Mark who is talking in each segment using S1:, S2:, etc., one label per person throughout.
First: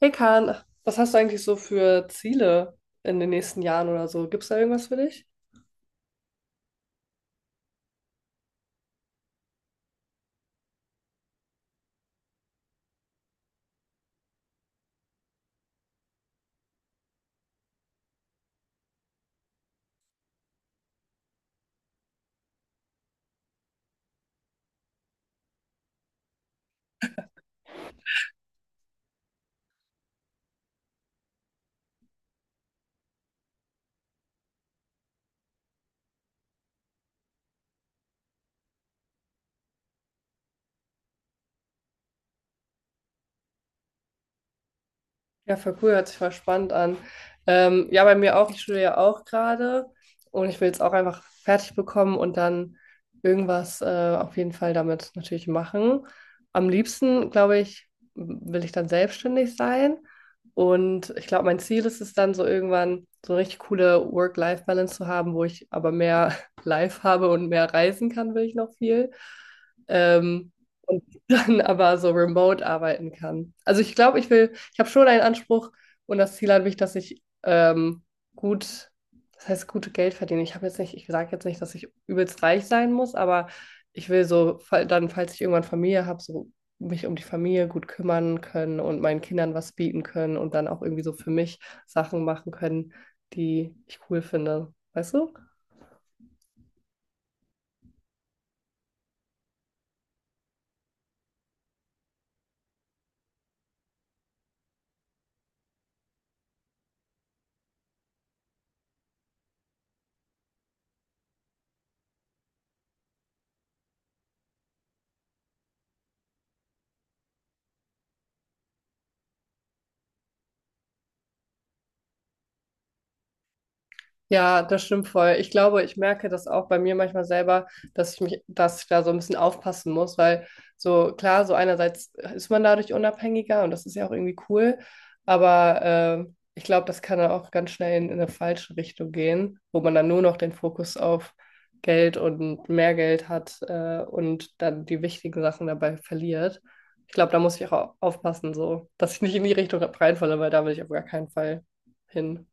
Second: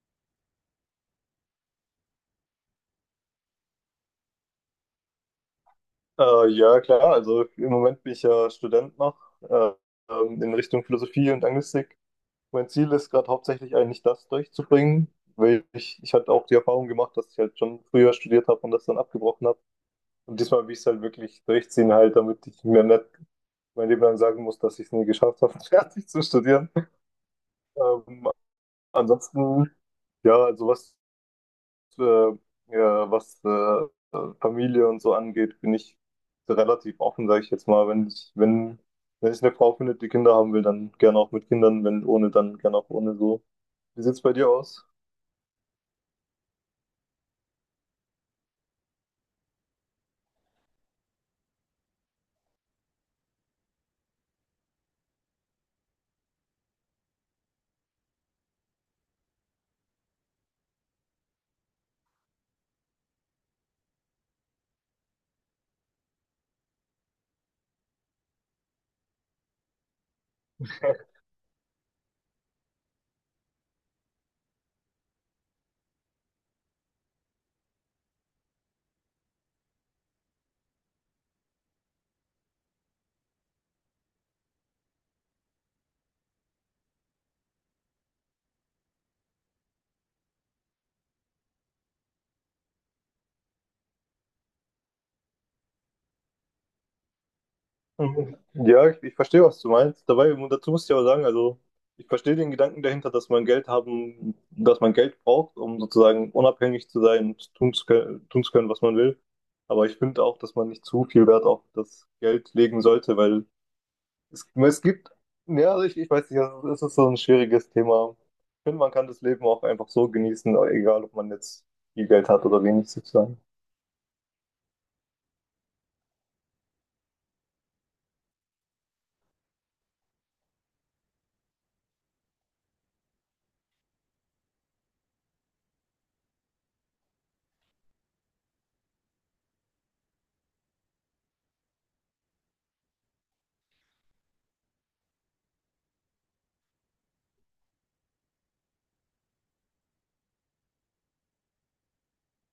S1: Hey Kahn, was hast du eigentlich so für Ziele in den nächsten Jahren oder so? Gibt es da irgendwas für dich?
S2: Ja, klar. Also im Moment bin ich ja Student noch äh, in Richtung Philosophie und Anglistik. Mein Ziel ist gerade hauptsächlich eigentlich das durchzubringen, weil ich hatte auch die Erfahrung gemacht, dass ich halt schon früher studiert habe und das dann abgebrochen habe. Und diesmal will ich es halt wirklich durchziehen, halt, damit ich mir nicht mein Leben lang sagen muss, dass ich es nie geschafft habe, fertig zu studieren. Ähm, ansonsten, ja, also äh, ja, was Familie und so angeht, bin ich relativ offen, sage ich jetzt mal. Wenn ich eine Frau finde, die Kinder haben will, dann gerne auch mit Kindern, wenn ohne, dann gerne auch ohne so. Wie sieht's bei dir aus?
S1: Ja, voll cool, hört sich voll spannend an. Ja, bei mir auch, ich studiere ja auch gerade und ich will jetzt auch einfach fertig bekommen und dann irgendwas auf jeden Fall damit natürlich machen. Am liebsten, glaube ich, will ich dann selbstständig sein, und ich glaube, mein Ziel ist es dann so irgendwann so eine richtig coole Work-Life-Balance zu haben, wo ich aber mehr Life habe und mehr reisen kann, will ich noch viel. Ähm, und dann aber so remote arbeiten kann. Also ich glaube, ich habe schon einen Anspruch und das Ziel an mich, dass ich gut, das heißt, gute Geld verdiene. Ich habe jetzt nicht, ich sage jetzt nicht, dass ich übelst reich sein muss, aber ich will so, dann, falls ich irgendwann Familie habe, so mich um die Familie gut kümmern können und meinen Kindern was bieten können und dann auch irgendwie so für mich Sachen machen können, die ich cool finde. Weißt du?
S2: Mhm. Ja, ich verstehe, was du meinst. Dabei, dazu muss ich aber sagen, also ich verstehe den Gedanken dahinter, dass man Geld haben, dass man Geld braucht, um sozusagen unabhängig zu sein und tun zu können, was man will. Aber ich finde auch, dass man nicht zu viel Wert auf das Geld legen sollte, weil es gibt, ja, also ich weiß nicht, also es ist so ein schwieriges Thema. Ich finde, man kann das Leben auch einfach so genießen, egal ob man jetzt viel Geld hat oder wenig sozusagen.
S1: Ja, das stimmt voll. Ich glaube, ich merke das auch bei mir manchmal selber, dass ich da so ein bisschen aufpassen muss, weil so klar, so einerseits ist man dadurch unabhängiger und das ist ja auch irgendwie cool, aber ich glaube, das kann dann auch ganz schnell in eine falsche Richtung gehen, wo man dann nur noch den Fokus auf Geld und mehr Geld hat, und dann die wichtigen Sachen dabei verliert. Ich glaube, da muss ich auch aufpassen, so, dass ich nicht in die Richtung reinfalle, weil da will ich auf gar keinen Fall hin.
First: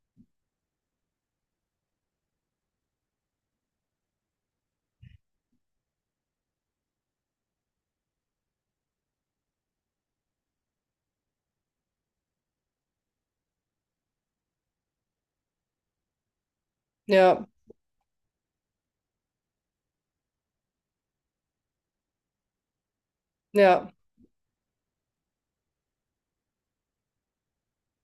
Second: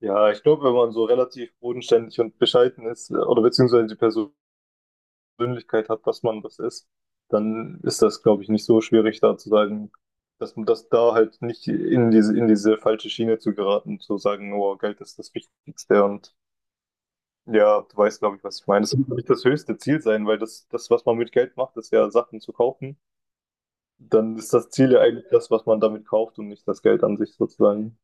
S2: Ja, ich glaube, wenn man so relativ bodenständig und bescheiden ist oder beziehungsweise die Persönlichkeit hat, dass man das ist, dann ist das, glaube ich, nicht so schwierig, da zu sagen, dass man das da halt nicht in diese falsche Schiene zu geraten, zu sagen, oh, Geld ist das Wichtigste und
S1: Ja,
S2: ja, du weißt, glaube ich, was ich meine. Das muss nicht das höchste Ziel sein, weil das, was man mit Geld macht, ist ja Sachen zu kaufen.
S1: ja.
S2: Dann ist das Ziel ja eigentlich das, was man damit kauft und nicht das Geld an sich sozusagen.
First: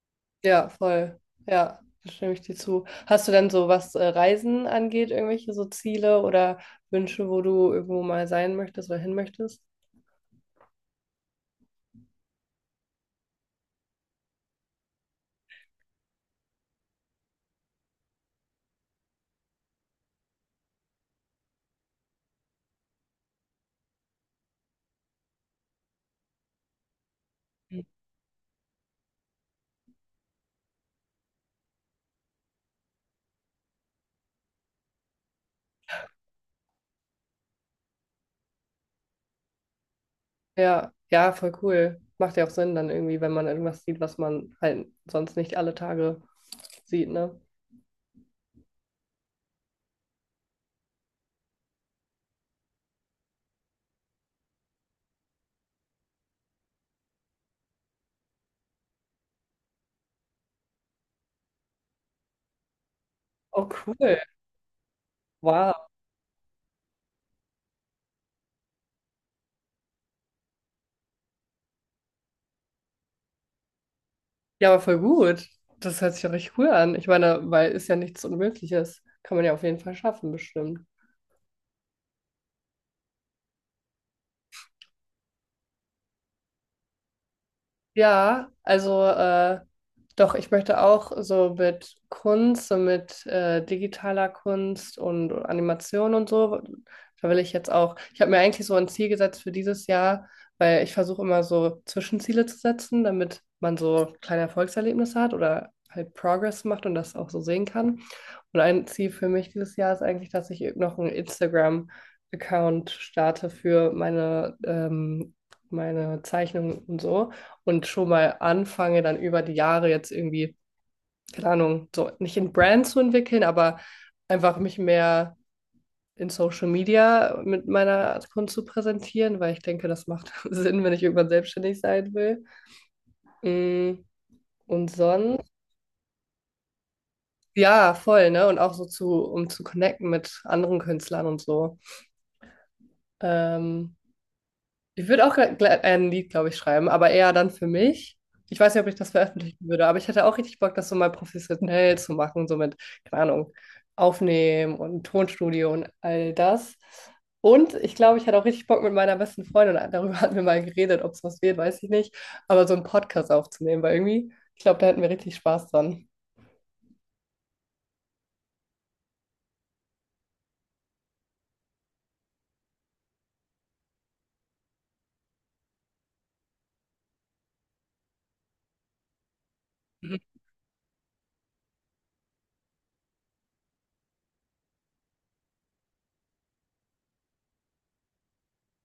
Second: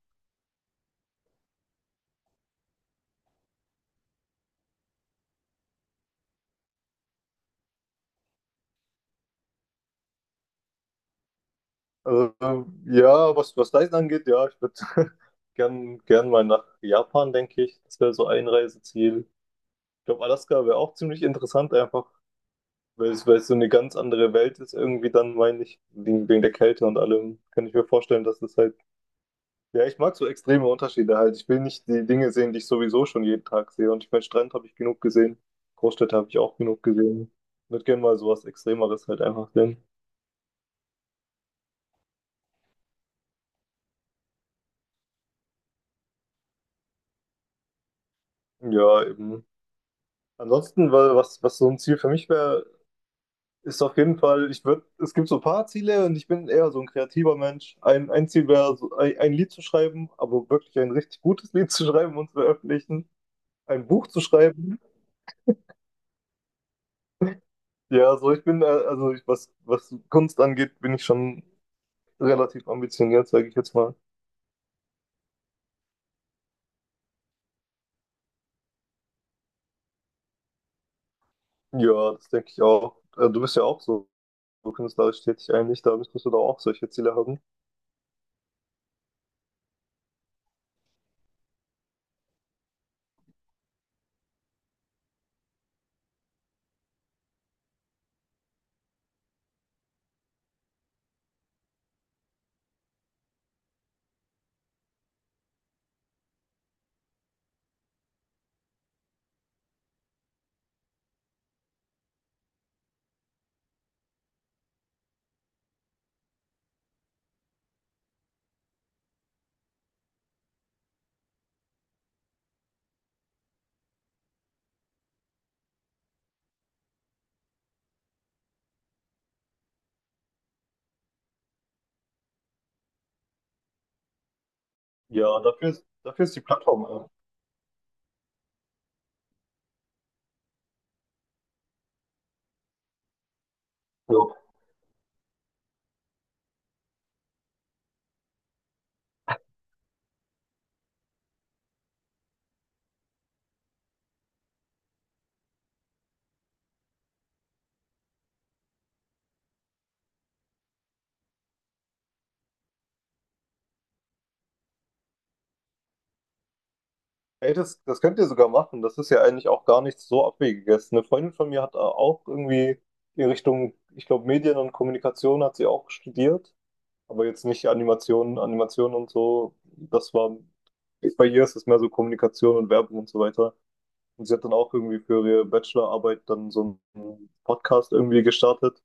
S1: Ja, voll. Ja, da stimme ich dir zu. Hast du denn so, was Reisen angeht, irgendwelche so Ziele oder Wünsche, wo du irgendwo mal sein möchtest oder hin möchtest?
S2: Also, ja, was Reisen angeht, ja, ich würde gern mal nach Japan, denke ich. Das wäre so ein Reiseziel. Ich glaube, Alaska wäre auch ziemlich interessant, einfach, weil es so eine ganz andere Welt ist, irgendwie dann, meine ich, wegen der Kälte und allem. Kann ich mir vorstellen, dass es halt ja, ich mag so extreme Unterschiede halt. Ich will nicht die Dinge sehen, die ich sowieso schon jeden Tag sehe. Und ich meine, Strand habe ich genug gesehen. Großstädte habe ich auch genug gesehen. Ich würde gerne mal sowas Extremeres halt einfach sehen.
S1: Ja, ja, voll cool. Macht ja auch Sinn dann irgendwie, wenn man irgendwas sieht, was man halt sonst nicht alle Tage sieht, ne?
S2: Ja, eben. Ansonsten, weil was so ein Ziel für mich wäre, ist auf jeden Fall, ich würde, es gibt so ein paar Ziele und ich bin eher so ein kreativer Mensch. Ein Ziel wäre, so ein Lied zu schreiben, aber wirklich ein richtig gutes Lied zu schreiben und zu veröffentlichen.
S1: Oh,
S2: Ein
S1: cool.
S2: Buch zu schreiben.
S1: Wow.
S2: Ja, so ich bin, also ich, was Kunst angeht, bin ich schon relativ ambitioniert, sage ich jetzt mal.
S1: Ja, aber voll gut. Das hört sich ja richtig cool an. Ich meine, weil ist ja nichts Unmögliches. Kann man ja auf jeden Fall schaffen, bestimmt.
S2: Ja, das denke ich auch. Du bist ja auch so, so künstlerisch tätig eigentlich, da müsstest du doch auch solche Ziele haben.
S1: Ja, also doch, ich möchte auch so mit Kunst, so mit digitaler Kunst und Animation und so, da will ich jetzt auch, ich habe mir eigentlich so ein Ziel gesetzt für dieses Jahr, weil ich versuche immer so Zwischenziele zu setzen, damit man so kleine Erfolgserlebnisse hat oder halt Progress macht und das auch so sehen kann. Und ein Ziel für mich dieses Jahr ist eigentlich, dass ich noch einen Instagram-Account starte für meine, meine Zeichnungen und so, und schon mal anfange, dann über die Jahre jetzt irgendwie, keine Ahnung, so nicht in Brand zu entwickeln, aber einfach mich mehr in Social Media mit meiner Kunst zu präsentieren, weil ich denke, das macht Sinn, wenn ich irgendwann selbstständig sein will. Mm, und
S2: Ja,
S1: sonst,
S2: dafür ist die Plattform.
S1: ja, voll, ne? Und auch so zu, um zu connecten mit anderen Künstlern und so. Ähm,
S2: Ja.
S1: Ich würde auch ein Lied, glaube ich, schreiben, aber eher dann für mich. Ich weiß nicht, ob ich das veröffentlichen würde, aber ich hätte auch richtig Bock, das so mal professionell zu machen, so mit, keine Ahnung, Aufnehmen und Tonstudio und all das. Und ich glaube, ich hätte auch richtig Bock mit meiner besten Freundin, darüber hatten wir mal geredet, ob es was wird, weiß ich nicht, aber so einen Podcast aufzunehmen, weil irgendwie, ich glaube, da hätten wir richtig Spaß dran.
S2: Ey, das könnt ihr sogar machen. Das ist ja eigentlich auch gar nichts so Abwegiges. Eine Freundin von mir hat auch irgendwie in Richtung, ich glaube, Medien und Kommunikation hat sie auch studiert, aber jetzt nicht Animation, Animation und so. Das war, bei ihr ist es mehr so Kommunikation und Werbung und so weiter. Und sie hat dann auch irgendwie für ihre Bachelorarbeit dann so einen Podcast irgendwie gestartet.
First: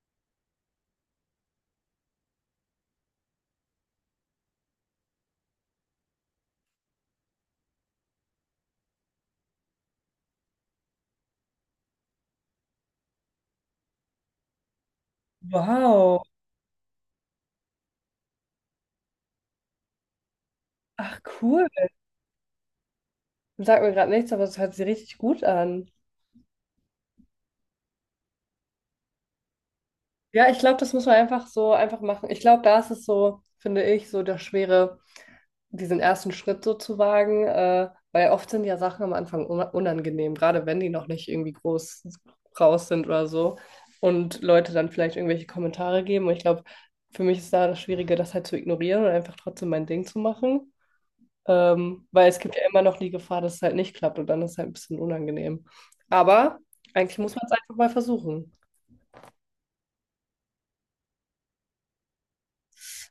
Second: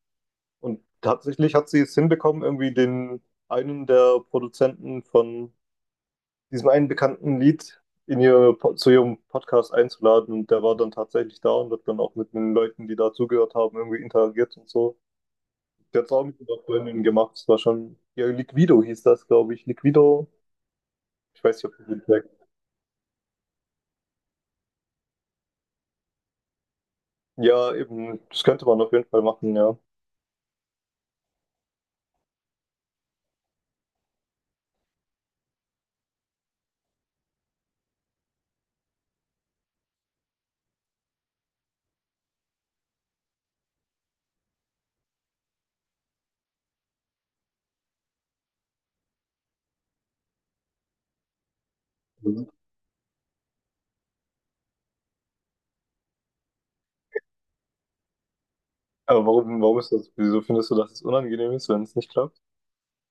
S2: Und tatsächlich hat sie es hinbekommen, irgendwie den einen der Produzenten von diesem einen bekannten Lied in zu ihrem Podcast einzuladen. Und der war dann tatsächlich da und hat dann auch mit den Leuten, die da zugehört haben, irgendwie interagiert und so. Der hat es
S1: Wow.
S2: auch mit einer Freundin gemacht. Es war schon, ja, Liquido hieß das, glaube ich. Liquido.
S1: Ach,
S2: Ich weiß nicht,
S1: cool.
S2: ob du den sagst.
S1: Sagt mir gerade nichts, aber es hört sich richtig gut an.
S2: Ja, eben, das könnte man auf jeden Fall machen, ja.
S1: Ja, ich glaube, das muss man einfach so einfach machen. Ich glaube, da ist es so, finde ich, so der Schwere, diesen ersten Schritt so zu wagen, weil oft sind ja Sachen am Anfang unangenehm, gerade wenn die noch nicht irgendwie groß raus sind oder so, und Leute dann vielleicht irgendwelche Kommentare geben. Und ich glaube, für mich ist da das Schwierige, das halt zu ignorieren und einfach trotzdem mein Ding zu machen, weil es gibt ja immer noch die Gefahr, dass es halt nicht klappt und dann ist es halt ein bisschen unangenehm. Aber eigentlich muss man es einfach mal versuchen.
S2: Aber warum ist das, wieso findest du, dass es unangenehm ist, wenn es nicht klappt?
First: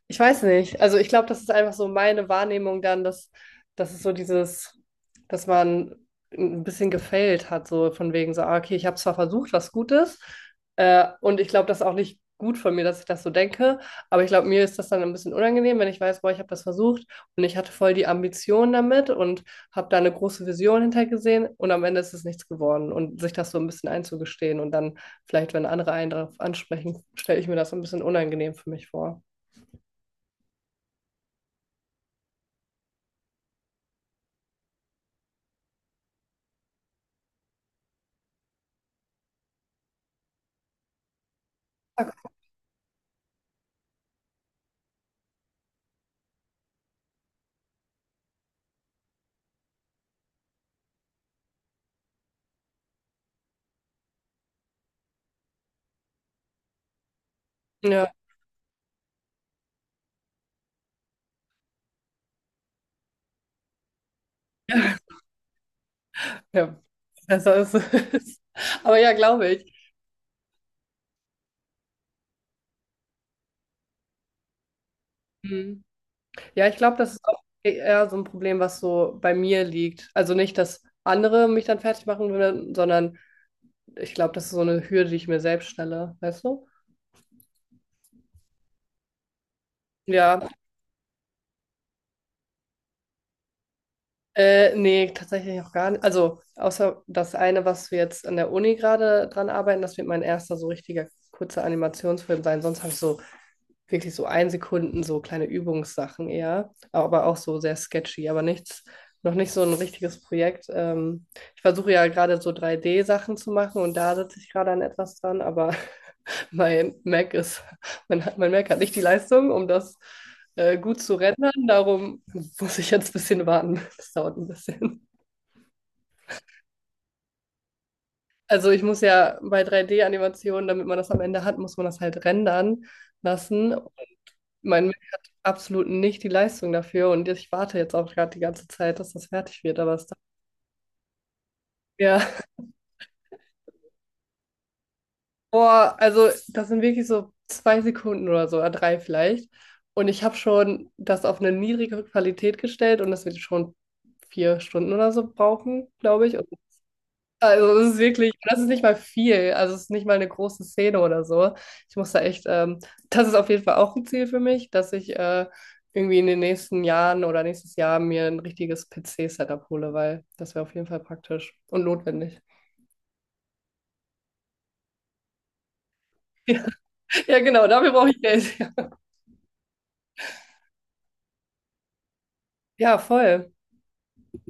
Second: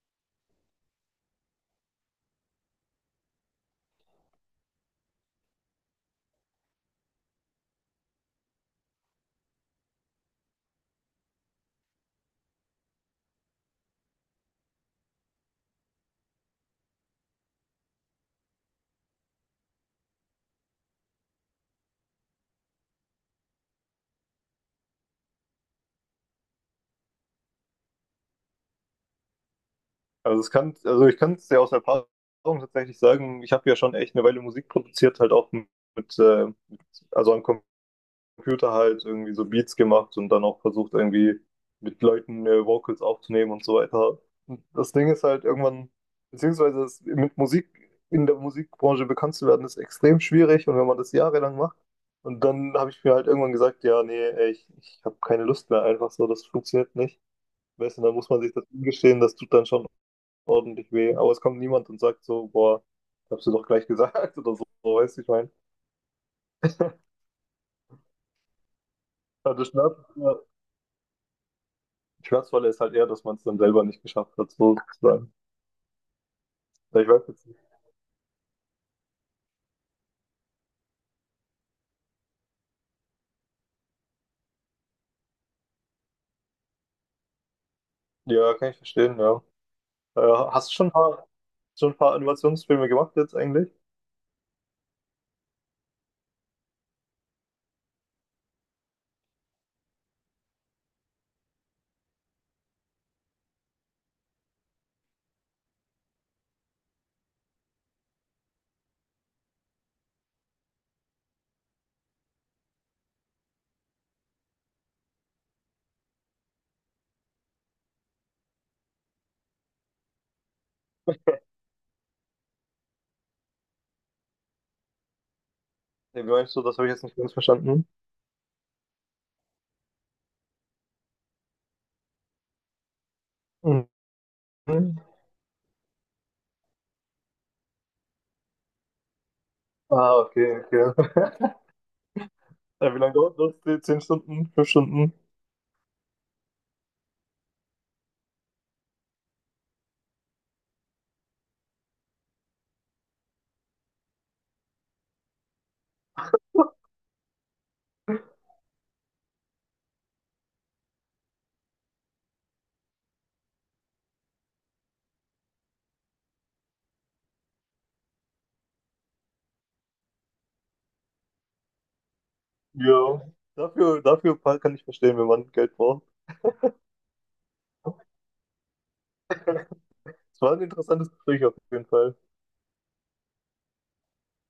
S1: Ich weiß nicht. Also ich glaube, das ist einfach so meine Wahrnehmung dann, dass es so dieses, dass man ein bisschen gefailt hat, so von wegen so, ah, okay, ich habe zwar versucht, was Gutes, und ich glaube, das ist auch nicht gut von mir, dass ich das so denke, aber ich glaube, mir ist das dann ein bisschen unangenehm, wenn ich weiß, boah, ich habe das versucht und ich hatte voll die Ambition damit und habe da eine große Vision hintergesehen und am Ende ist es nichts geworden, und sich das so ein bisschen einzugestehen und dann vielleicht, wenn andere einen darauf ansprechen, stelle ich mir das so ein bisschen unangenehm für mich vor.
S2: Also es kann, also ich kann es ja aus Erfahrung tatsächlich sagen, ich habe ja schon echt eine Weile Musik produziert, halt auch mit also an Computer halt irgendwie so Beats gemacht und dann auch versucht, irgendwie mit Leuten Vocals aufzunehmen und so weiter. Und das Ding ist halt irgendwann, beziehungsweise es, mit Musik in der Musikbranche bekannt zu werden, ist extrem schwierig und wenn man das jahrelang macht. Und dann habe ich mir halt irgendwann gesagt, ja, nee, ey, ich habe keine Lust mehr, einfach so, das funktioniert nicht. Weißt du,
S1: Ja.
S2: dann muss man sich das eingestehen, das tut dann schon ordentlich weh. Aber es kommt niemand und sagt so, boah, hab's dir doch gleich gesagt oder so, weißt du, ich meine.
S1: Ja, besser ist es. Aber ja, glaube
S2: Ja,
S1: ich.
S2: das nervt, Schmerzvolle ist halt eher, dass man es dann selber nicht geschafft hat, so sozusagen.
S1: Mhm. Ja, ich glaube,
S2: Ja, ich
S1: das
S2: weiß
S1: ist auch
S2: jetzt nicht.
S1: eher so ein Problem, was so bei mir liegt. Also nicht, dass andere mich dann fertig machen würden, sondern ich glaube, das ist so eine Hürde, die ich mir selbst stelle, weißt du?
S2: Ja, kann ich verstehen, ja. Äh,
S1: Ja,
S2: hast du schon ein paar Animationsfilme gemacht jetzt eigentlich?
S1: nee, tatsächlich auch gar nicht. Also, außer das eine, was wir jetzt an der Uni gerade dran arbeiten, das wird mein erster so richtiger kurzer Animationsfilm sein. Sonst habe ich so wirklich so ein Sekunden, so kleine Übungssachen eher, aber auch so sehr sketchy, aber nichts, noch nicht so ein richtiges Projekt. Ich versuche ja gerade so 3D-Sachen zu machen und da sitze ich gerade an etwas dran, aber mein Mac ist, mein Mac hat nicht die Leistung, um das gut zu rendern. Darum muss ich jetzt ein bisschen warten. Das dauert ein bisschen.
S2: Ja, wie meinst du, das habe ich jetzt nicht ganz verstanden.
S1: Also ich muss ja bei 3D-Animationen, damit man das am Ende hat, muss man das halt rendern lassen.
S2: Mhm.
S1: Mein Mac hat absolut nicht die Leistung dafür und ich warte jetzt auch gerade die ganze Zeit, dass das fertig wird, aber es
S2: Ah,
S1: dauert.
S2: okay, okay.
S1: Ja,
S2: Wie lange dauert das? Die 10 Stunden? 5 Stunden?
S1: boah, also das sind wirklich so zwei Sekunden oder so, oder drei vielleicht. Und ich habe schon das auf eine niedrige Qualität gestellt und das wird schon vier Stunden oder so brauchen, glaube ich. Und also es ist wirklich, das ist nicht mal viel, also es ist nicht mal eine große Szene oder so. Ich muss da echt, das ist auf jeden Fall auch ein Ziel für mich, dass ich irgendwie in den nächsten Jahren oder nächstes Jahr mir ein richtiges PC-Setup hole, weil das wäre auf jeden Fall praktisch und notwendig.
S2: Ja. Dafür kann ich verstehen, wenn man Geld braucht.
S1: Ja, genau, dafür brauche ich Geld.
S2: Es war ein interessantes Gespräch auf jeden Fall.
S1: Ja, voll.